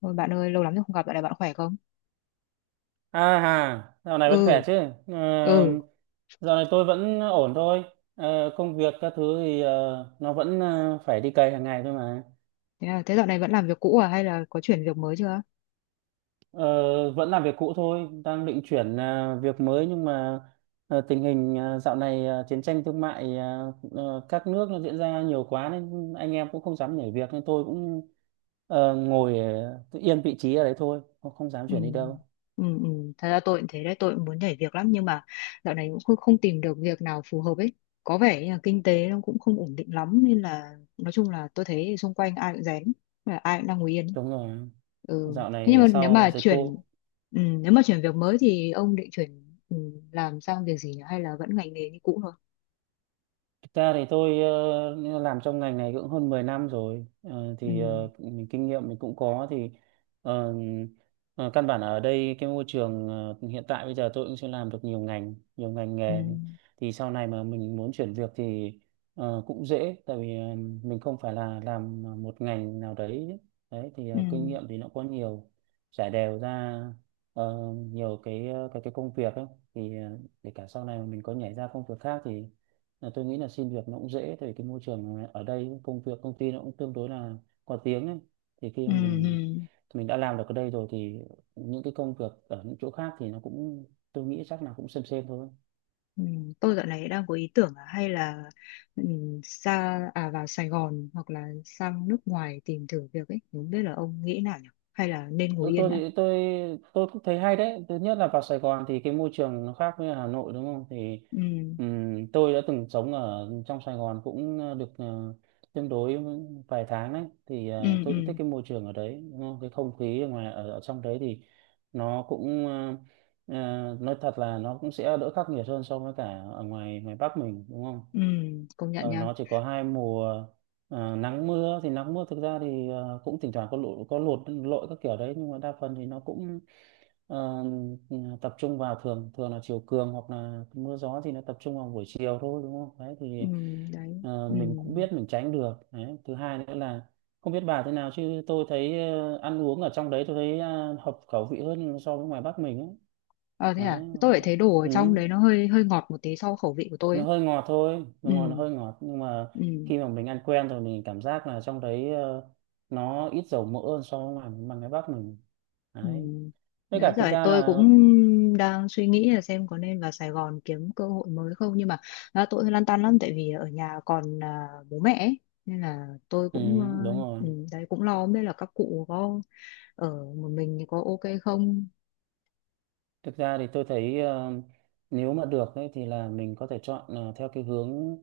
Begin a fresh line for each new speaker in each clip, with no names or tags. Ôi bạn ơi, lâu lắm rồi không gặp, dạo này bạn khỏe không?
À hà, dạo này vẫn khỏe
Ừ,
chứ? Ờ,
ừ.
dạo này tôi vẫn ổn thôi. Công việc các thứ thì nó vẫn phải đi cày hàng ngày thôi mà.
Thế dạo này vẫn làm việc cũ à hay là có chuyển việc mới chưa?
Ờ, vẫn làm việc cũ thôi, đang định chuyển việc mới, nhưng mà tình hình dạo này chiến tranh thương mại các nước nó diễn ra nhiều quá nên anh em cũng không dám nhảy việc, nên tôi cũng ngồi cứ yên vị trí ở đấy thôi, không không dám
Ừ.
chuyển đi đâu.
Ừ, ừ. Thật ra tôi cũng thế đấy, tôi cũng muốn nhảy việc lắm nhưng mà dạo này cũng không tìm được việc nào phù hợp ấy. Có vẻ như là kinh tế nó cũng không ổn định lắm nên là nói chung là tôi thấy xung quanh ai cũng rén, là ai cũng đang ngồi yên.
Đúng rồi,
Ừ.
dạo
Thế nhưng
này
mà nếu
sau
mà
dịch
chuyển
cô.
ừ, nếu mà chuyển việc mới thì ông định chuyển làm sang việc gì nhỉ? Hay là vẫn ngành nghề như cũ thôi?
Thực ra thì tôi làm trong ngành này cũng hơn 10 năm rồi.
Ừ.
Mình kinh nghiệm mình cũng có thì ờ, căn bản ở đây cái môi trường hiện tại bây giờ tôi cũng sẽ làm được nhiều ngành
Ừ.
nghề, thì sau này mà mình muốn chuyển việc thì cũng dễ, tại vì mình không phải là làm một ngành nào đấy. Đấy thì
Ừ.
kinh nghiệm thì nó có nhiều, trải đều ra nhiều cái cái công việc ấy. Thì để cả sau này mà mình có nhảy ra công việc khác thì là tôi nghĩ là xin việc nó cũng dễ, tại vì cái môi trường ở đây, công việc công ty nó cũng tương đối là có tiếng ấy. Thì khi
Ừ,
mà mình
ừ,
mình đã làm được ở đây rồi thì những cái công việc ở những chỗ khác thì nó cũng, tôi nghĩ chắc là cũng xem thôi.
ừ. Tôi dạo này đang có ý tưởng là hay là ừ, xa à vào Sài Gòn hoặc là sang nước ngoài tìm thử việc ấy, không biết là ông nghĩ nào nhỉ? Hay là nên ngồi
Ừ,
yên
tôi
đã?
thì tôi tôi cũng thấy hay đấy. Thứ nhất là vào Sài Gòn thì cái môi trường nó khác với Hà Nội, đúng không? Thì
Ừ,
tôi đã từng sống ở trong Sài Gòn cũng được tương đối vài tháng đấy. Thì
ừ, ừ,
tôi cũng thích cái môi trường ở đấy, đúng không? Cái không khí ở ngoài ở trong đấy thì nó cũng nói thật là nó cũng sẽ đỡ khắc nghiệt hơn so với cả ở ngoài ngoài Bắc mình, đúng không.
ừ, công nhận
Ờ,
nha.
nó chỉ có 2 mùa, nắng mưa. Thì nắng mưa thực ra thì cũng thỉnh thoảng có lụt lội các kiểu đấy, nhưng mà đa phần thì nó cũng ờ, tập trung vào, thường thường là chiều cường, hoặc là mưa gió thì nó tập trung vào buổi chiều thôi, đúng không? Đấy
Ừ,
thì
đấy. Ừ.
mình cũng biết mình tránh được. Đấy. Thứ hai nữa là, không biết bà thế nào chứ tôi thấy ăn uống ở trong đấy tôi thấy hợp khẩu vị hơn so với ngoài Bắc mình ấy.
Ờ, thế
Đấy.
à? Tôi lại thấy đồ ở
Ừ,
trong đấy nó hơi hơi ngọt một tí so với khẩu vị của tôi ấy.
nó hơi ngọt thôi,
Ừ,
nó hơi ngọt, nhưng mà
ừ.
khi mà mình ăn quen rồi mình cảm giác là trong đấy nó ít dầu mỡ hơn so với ngoài bằng cái Bắc mình.
Ừ.
Đấy. Với
Đấy
cả thực
rồi
ra
tôi
là,
cũng đang suy nghĩ là xem có nên vào Sài Gòn kiếm cơ hội mới không nhưng mà tôi lăn tăn lắm tại vì ở nhà còn bố mẹ ấy. Nên là tôi
ừ,
cũng
đúng rồi,
đấy cũng lo không biết là các cụ có ở một mình thì có ok không.
thực ra thì tôi thấy nếu mà được ấy, thì là mình có thể chọn theo cái hướng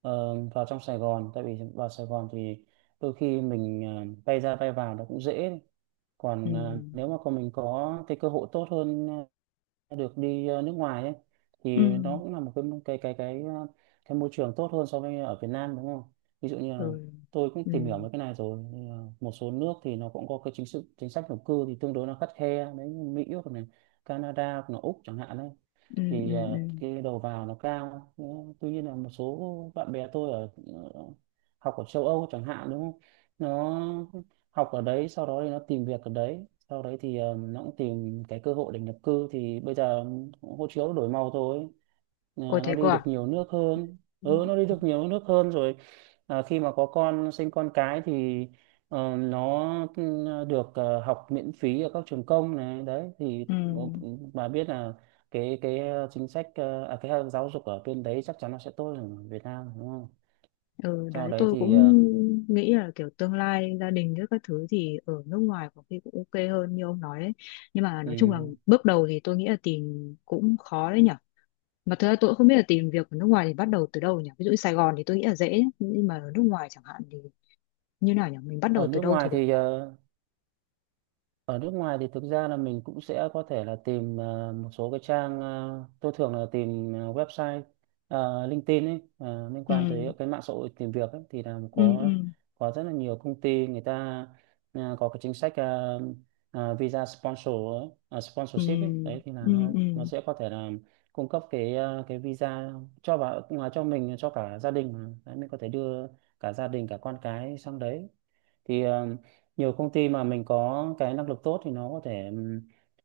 vào trong Sài Gòn, tại vì vào Sài Gòn thì đôi khi mình bay ra bay vào nó cũng dễ.
Ừ.
Còn nếu mà còn mình có cái cơ hội tốt hơn, được đi nước ngoài ấy,
Ừ.
thì nó cũng là một cái môi trường tốt hơn so với ở Việt Nam, đúng không? Ví dụ như là,
Ừ.
tôi cũng
Ừ.
tìm hiểu mấy cái này rồi, nhưng mà một số nước thì nó cũng có cái chính sách nhập cư thì tương đối nó khắt khe đấy, như Mỹ, hoặc này Canada, hoặc là Úc chẳng hạn. Đấy
Ừ. Ừ.
thì
Ừ.
cái đầu vào nó cao. Ờ, tuy nhiên là một số bạn bè tôi ở ờ, học ở châu Âu chẳng hạn, đúng không, nó học ở đấy, sau đó thì nó tìm việc ở đấy, sau đấy thì nó cũng tìm cái cơ hội để nhập cư. Thì bây giờ hộ chiếu nó đổi màu thôi. Ờ,
Ôi
nó
thế cơ
đi được
à.
nhiều nước hơn, ừ, nó đi
Ừ.
được nhiều nước hơn rồi. À, khi mà có con, sinh con cái thì nó, ừ, được học miễn phí ở các trường công này. Đấy thì
Ừ.
ờ, bà biết là chính sách cái giáo dục ở bên đấy chắc chắn nó sẽ tốt hơn ở Việt Nam, đúng không.
Ừ,
Sau
đấy
đấy
tôi
thì
cũng nghĩ là kiểu tương lai gia đình với các thứ thì ở nước ngoài có khi cũng ok hơn như ông nói ấy. Nhưng mà nói chung là
ừ,
bước đầu thì tôi nghĩ là tìm cũng khó đấy nhở. Mà thực ra tôi cũng không biết là tìm việc ở nước ngoài thì bắt đầu từ đâu nhỉ? Ví dụ như Sài Gòn thì tôi nghĩ là dễ, nhưng mà ở nước ngoài chẳng hạn thì như nào nhỉ? Mình bắt đầu
ở
từ
nước
đâu
ngoài
thì được
thì
nhỉ?
thực ra là mình cũng sẽ có thể là tìm một số cái trang. Ờ, tôi thường là tìm website LinkedIn ấy, liên quan tới
Ừ.
cái mạng xã hội tìm việc ấy. Thì là
Ừ. Ừ.
có rất là nhiều công ty người ta có cái chính sách visa sponsor ấy,
Ừ.
sponsorship ấy. Đấy thì là
Ừ.
nó
Ừ.
nó sẽ có thể là cung cấp cái cái visa cho vào ngoài cho mình, cho cả gia đình mà. Đấy, mình có thể đưa cả gia đình, cả con cái sang đấy. Thì nhiều công ty mà mình có cái năng lực tốt thì nó có thể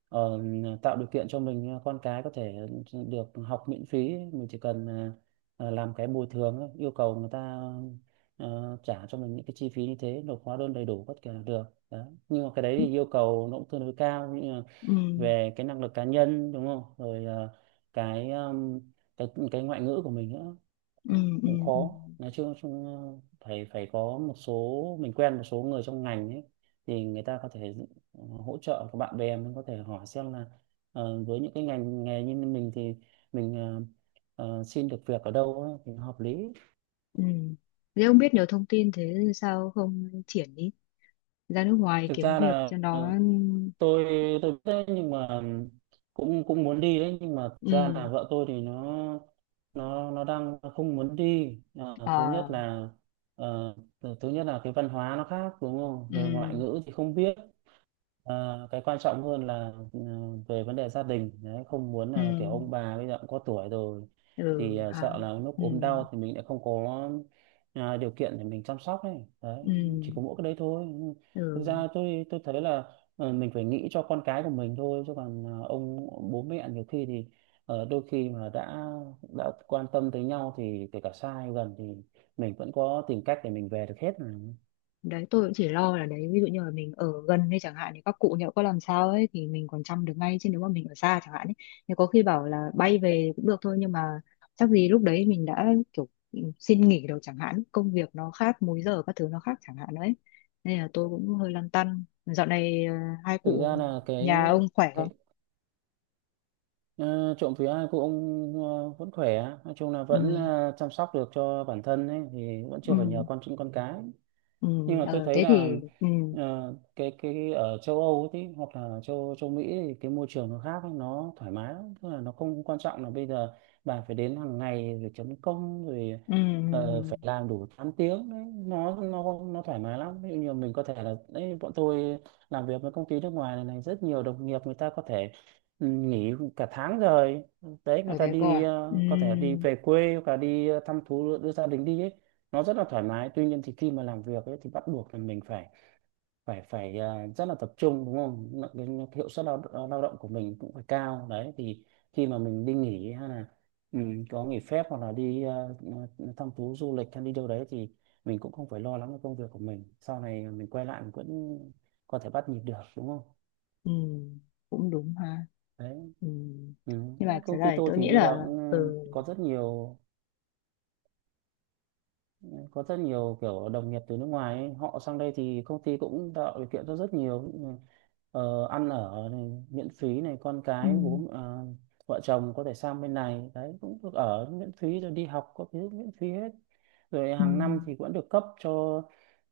tạo điều kiện cho mình, con cái có thể được học miễn phí. Mình chỉ cần làm cái bồi thường ấy, yêu cầu người ta trả cho mình những cái chi phí như thế, nộp hóa đơn đầy đủ tất cả là được đó. Nhưng mà cái đấy thì yêu cầu nó cũng tương đối cao
Ừ.
về cái năng lực cá nhân, đúng không, rồi cái cái ngoại ngữ của mình nữa.
Ừ.
Đấy,
Ừ.
cũng
Ừ.
khó. Nói chung, chung phải phải có một số, mình quen một số người trong ngành ấy, thì người ta có thể hỗ trợ. Của bạn bè mình có thể hỏi xem là với những cái ngành nghề như mình thì mình xin được việc ở đâu ấy, thì hợp lý.
Ừ. Thế ông biết nhiều thông tin thế sao không triển đi ra nước ngoài
Thực
kiếm
ra
việc
là
cho nó?
tôi tôi biết đấy, nhưng mà cũng cũng muốn đi đấy, nhưng mà thực ra là
Ừ.
vợ tôi thì nó đang không muốn đi. Ờ, thứ
Ờ.
nhất là ờ, thứ thứ nhất là cái văn hóa nó khác, đúng không,
Ừ.
rồi ngoại ngữ thì không biết. À, cái quan trọng hơn là, ừ, về vấn đề gia đình đấy, không muốn
Ừ.
là kiểu ông bà bây giờ cũng có tuổi rồi
Ừ
thì à,
ha.
sợ là lúc
Ừ.
ốm đau thì mình lại không có à, điều kiện để mình chăm sóc ấy. Đấy,
Ừ.
chỉ có mỗi cái đấy thôi. Thực
Ừ.
ra tôi thấy là mình phải nghĩ cho con cái của mình thôi, chứ còn à, ông bố mẹ nhiều khi thì đôi khi mà đã quan tâm tới nhau thì kể cả xa hay gần thì mình vẫn có tìm cách để mình về được hết mà.
Đấy tôi cũng chỉ lo là đấy ví dụ như là mình ở gần hay chẳng hạn thì các cụ nhỡ có làm sao ấy thì mình còn chăm được ngay chứ nếu mà mình ở xa chẳng hạn ấy thì có khi bảo là bay về cũng được thôi nhưng mà chắc gì lúc đấy mình đã kiểu xin nghỉ đâu chẳng hạn công việc nó khác múi giờ các thứ nó khác chẳng hạn đấy nên là tôi cũng hơi lăn tăn dạo này hai
Thực
cụ
ra là
nhà ông khỏe không?
cái Ờ, trộm vía cô ông vẫn khỏe, nói chung là
Ừ.
vẫn chăm sóc được cho bản thân ấy, thì vẫn
Ừ.
chưa phải nhờ con cái.
Ừ.
Nhưng mà tôi
Ờ
thấy
thế thì.
là
Ừ.
cái ở châu Âu ấy tí, hoặc là châu châu Mỹ thì cái môi trường nó khác ấy, nó thoải mái lắm, tức là nó không quan trọng là bây giờ bà phải đến hàng ngày rồi chấm công rồi
Ừ. Ừ.
phải làm đủ 8 tiếng. Đấy, nó nó thoải mái lắm. Ví dụ như mình có thể là, đấy, bọn tôi làm việc với công ty nước ngoài này, rất nhiều đồng nghiệp người ta có thể, ừ, nghỉ cả tháng rồi. Đấy, người
Ở
ta
đấy coi
đi
à? Ừ.
có thể đi về quê, hoặc là đi thăm thú đưa gia đình đi ấy. Nó rất là thoải mái. Tuy nhiên thì khi mà làm việc ấy, thì bắt buộc là mình phải phải phải à, rất là tập trung, đúng không. Cái hiệu suất lao động của mình cũng phải cao. Đấy thì khi mà mình đi nghỉ, hay là, ừ, có nghỉ phép, hoặc là đi à, thăm thú du lịch, hay đi đâu đấy, thì mình cũng không phải lo lắng về công việc của mình. Sau này mình quay lại mình vẫn có thể bắt nhịp được, đúng không.
Ừ. Cũng đúng ha.
Đấy.
Ừ.
Ừ.
Nhưng mà
Đấy,
trở
công ty
lại
tôi
tôi
thì
nghĩ
bây
là.
giờ cũng
Ừ.
có rất nhiều, có rất nhiều kiểu đồng nghiệp từ nước ngoài ấy. Họ sang đây thì công ty cũng tạo điều kiện cho rất nhiều ăn ở này, miễn phí này, con
Ừ.
cái, bố, vợ chồng có thể sang bên này đấy cũng được ở miễn phí, rồi đi học có thứ miễn phí hết, rồi
Ừ.
hàng năm thì vẫn được cấp cho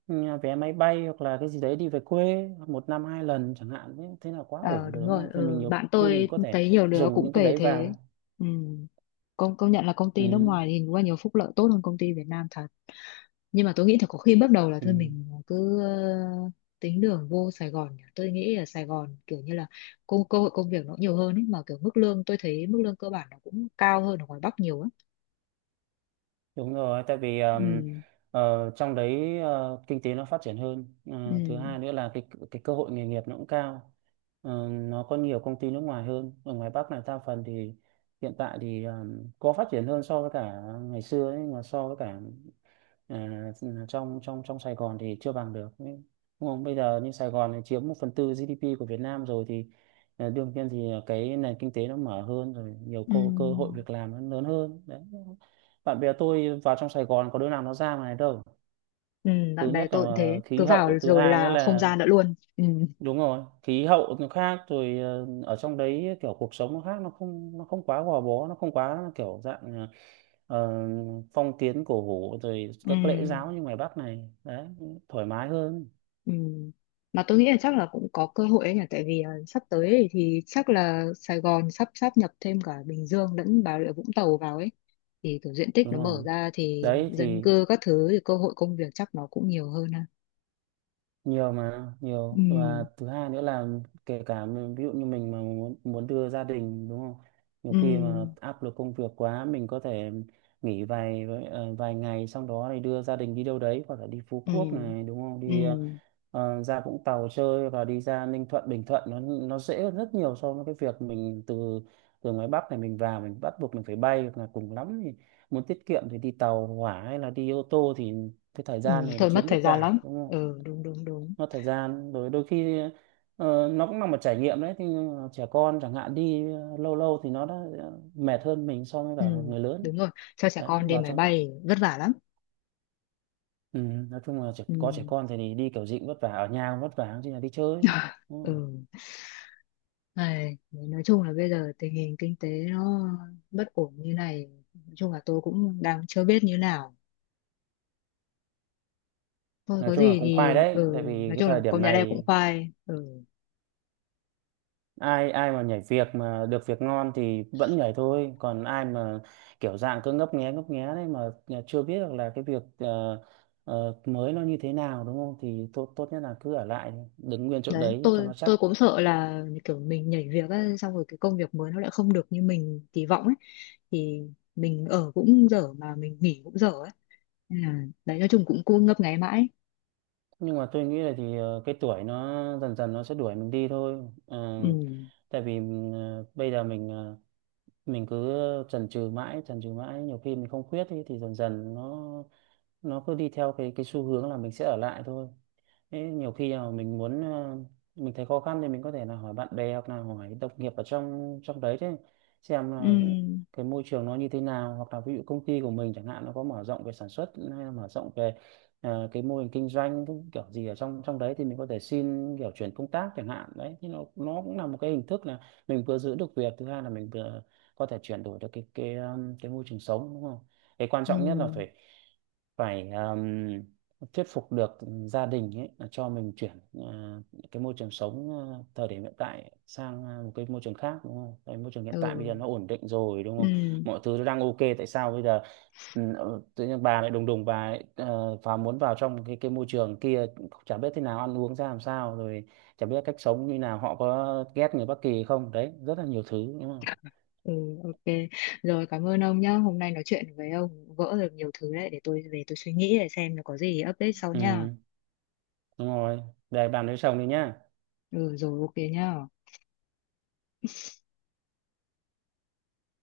vé máy bay hoặc là cái gì đấy đi về quê một năm hai lần chẳng hạn. Thế, thế là quá
Ờ
ổn rồi
đúng
đúng
rồi.
không? Thì mình
Ừ.
nhiều
Bạn
khi
tôi
mình có thể
thấy nhiều đứa
dùng
cũng
những cái
kể
đấy
thế.
vào.
Ừ. công công nhận là công
Ừ.
ty nước ngoài thì đúng là nhiều phúc lợi tốt hơn công ty Việt Nam thật. Nhưng mà tôi nghĩ là có khi bước đầu là
Ừ.
thôi mình cứ tính đường vô Sài Gòn nhỉ. Tôi nghĩ ở Sài Gòn kiểu như là cơ hội công việc nó nhiều hơn ấy mà kiểu mức lương tôi thấy mức lương cơ bản nó cũng cao hơn ở ngoài Bắc nhiều á.
Đúng rồi, tại vì
Ừ.
trong đấy kinh tế nó phát triển hơn.
Ừ.
Ờ, Thứ hai nữa là cái cơ hội nghề nghiệp nó cũng cao. Nó có nhiều công ty nước ngoài hơn. Ở ngoài Bắc này đa phần thì hiện tại thì có phát triển hơn so với cả ngày xưa ấy, mà so với cả à, trong trong trong Sài Gòn thì chưa bằng được, đúng không? Bây giờ như Sài Gòn này chiếm một phần tư GDP của Việt Nam rồi, thì đương nhiên thì cái nền kinh tế nó mở hơn rồi, nhiều cơ cơ hội
Ừ.
việc làm nó lớn hơn đấy. Bạn bè tôi vào trong Sài Gòn có đứa nào nó ra ngoài đâu.
Ừ.
Thứ
Bạn bè
nhất là
tôi cũng thế
khí
cứ vào
hậu, thứ
rồi
hai nữa
là không
là,
ra nữa luôn. Ừ.
đúng rồi, khí hậu nó khác rồi. Ờ, Ở trong đấy kiểu cuộc sống nó khác, nó không quá gò bó, nó không quá kiểu dạng ờ, phong kiến cổ hủ rồi các lễ giáo
Ừ.
như ngoài Bắc này đấy, thoải mái hơn.
Ừ. Mà tôi nghĩ là chắc là cũng có cơ hội ấy nhỉ tại vì sắp tới ấy thì chắc là Sài Gòn sắp sáp nhập thêm cả Bình Dương lẫn Bà Rịa Vũng Tàu vào ấy thì kiểu diện tích
Đúng
nó mở
rồi,
ra thì
đấy
dân
thì
cư các thứ thì cơ hội công việc chắc nó cũng nhiều hơn ha.
nhiều, mà nhiều, và
Ừ.
thứ hai nữa là kể cả ví dụ như mình mà muốn muốn đưa gia đình, đúng không? Nhiều
Ừ.
khi mà áp lực công việc quá, mình có thể nghỉ vài ngày, xong đó thì đưa gia đình đi đâu đấy, hoặc là đi Phú
Ừ.
Quốc này đúng không,
Ừ.
đi ra Vũng Tàu chơi, và đi ra Ninh Thuận, Bình Thuận, nó dễ hơn rất nhiều so với cái việc mình từ từ ngoài Bắc này mình vào, mình bắt buộc mình phải bay hoặc là cùng lắm thì muốn tiết kiệm thì đi tàu hỏa hay là đi ô tô, thì cái thời
Ừ.
gian này nó
Thôi mất
chiếm
thời
rất
gian lắm.
dài, đúng không?
Ừ. Đúng đúng đúng.
Mất thời gian rồi, đôi khi nó cũng là một trải nghiệm đấy, thì trẻ con chẳng hạn đi lâu lâu thì nó đã mệt hơn mình so với cả
Ừ.
người lớn.
Đúng rồi. Cho trẻ
Đấy,
con đi
vào
máy
trong,
bay vất vả lắm.
ừ, nói chung là trẻ,
Ừ.
có trẻ con thì đi kiểu gì cũng vất vả, ở nhà cũng vất vả chứ là đi chơi. Ừ.
Ừ. Này, đấy, nói chung là bây giờ tình hình kinh tế nó bất ổn như này, nói chung là tôi cũng đang chưa biết như nào. Thôi
Nói
có
chung là
gì
cũng
thì
khoai đấy, tại vì
nói
cái
chung
thời
là
điểm
công nhà đây cũng
này
khoai. Ừ.
ai ai mà nhảy việc mà được việc ngon thì vẫn nhảy thôi, còn ai mà kiểu dạng cứ ngấp nghé đấy mà chưa biết được là cái việc mới nó như thế nào, đúng không, thì tốt tốt nhất là cứ ở lại, đứng nguyên chỗ
Đấy,
đấy cho
tôi
nó chắc.
tôi cũng sợ là kiểu mình nhảy việc ấy, xong rồi cái công việc mới nó lại không được như mình kỳ vọng ấy thì mình ở cũng dở mà mình nghỉ cũng dở ấy. Nên là đấy nói chung cũng cứ ngấp nghé mãi.
Nhưng mà tôi nghĩ là cái tuổi nó dần dần nó sẽ đuổi mình đi thôi. Ờ,
Ừ.
Tại vì bây giờ mình cứ chần chừ mãi, chần chừ mãi, nhiều khi mình không quyết ý, thì dần dần nó cứ đi theo cái xu hướng là mình sẽ ở lại thôi. Thế nhiều khi là mình thấy khó khăn thì mình có thể là hỏi bạn bè hoặc là hỏi đồng nghiệp ở trong trong đấy chứ, xem
Ừ.
là cái môi trường nó như thế nào, hoặc là ví dụ công ty của mình chẳng hạn nó có mở rộng về sản xuất hay là mở rộng về cái mô hình kinh doanh cái kiểu gì ở trong trong đấy, thì mình có thể xin kiểu chuyển công tác chẳng hạn, đấy thì nó cũng là một cái hình thức là mình vừa giữ được việc, thứ hai là mình vừa có thể chuyển đổi được cái môi trường sống, đúng không? Cái quan
Ừ.
trọng nhất là phải phải thuyết phục được gia đình ấy là cho mình chuyển cái môi trường sống thời điểm hiện tại sang một cái môi trường khác, đúng không? Cái môi trường hiện tại bây
Ừ.
giờ nó ổn định rồi đúng
Ừ.
không? Mọi thứ nó đang ok, tại sao bây giờ tự nhiên bà lại đùng đùng, bà lại muốn vào trong cái môi trường kia, chả biết thế nào, ăn uống ra làm sao, rồi chả biết cách sống như nào, họ có ghét người Bắc Kỳ không? Đấy, rất là nhiều thứ đúng không?
Ừ, ok. Rồi cảm ơn ông nhá. Hôm nay nói chuyện với ông vỡ được nhiều thứ đấy để tôi về tôi suy nghĩ để xem là có gì update sau nha.
Ừ, đúng rồi. Để bàn với chồng đi nhá.
Ừ rồi ok nhá.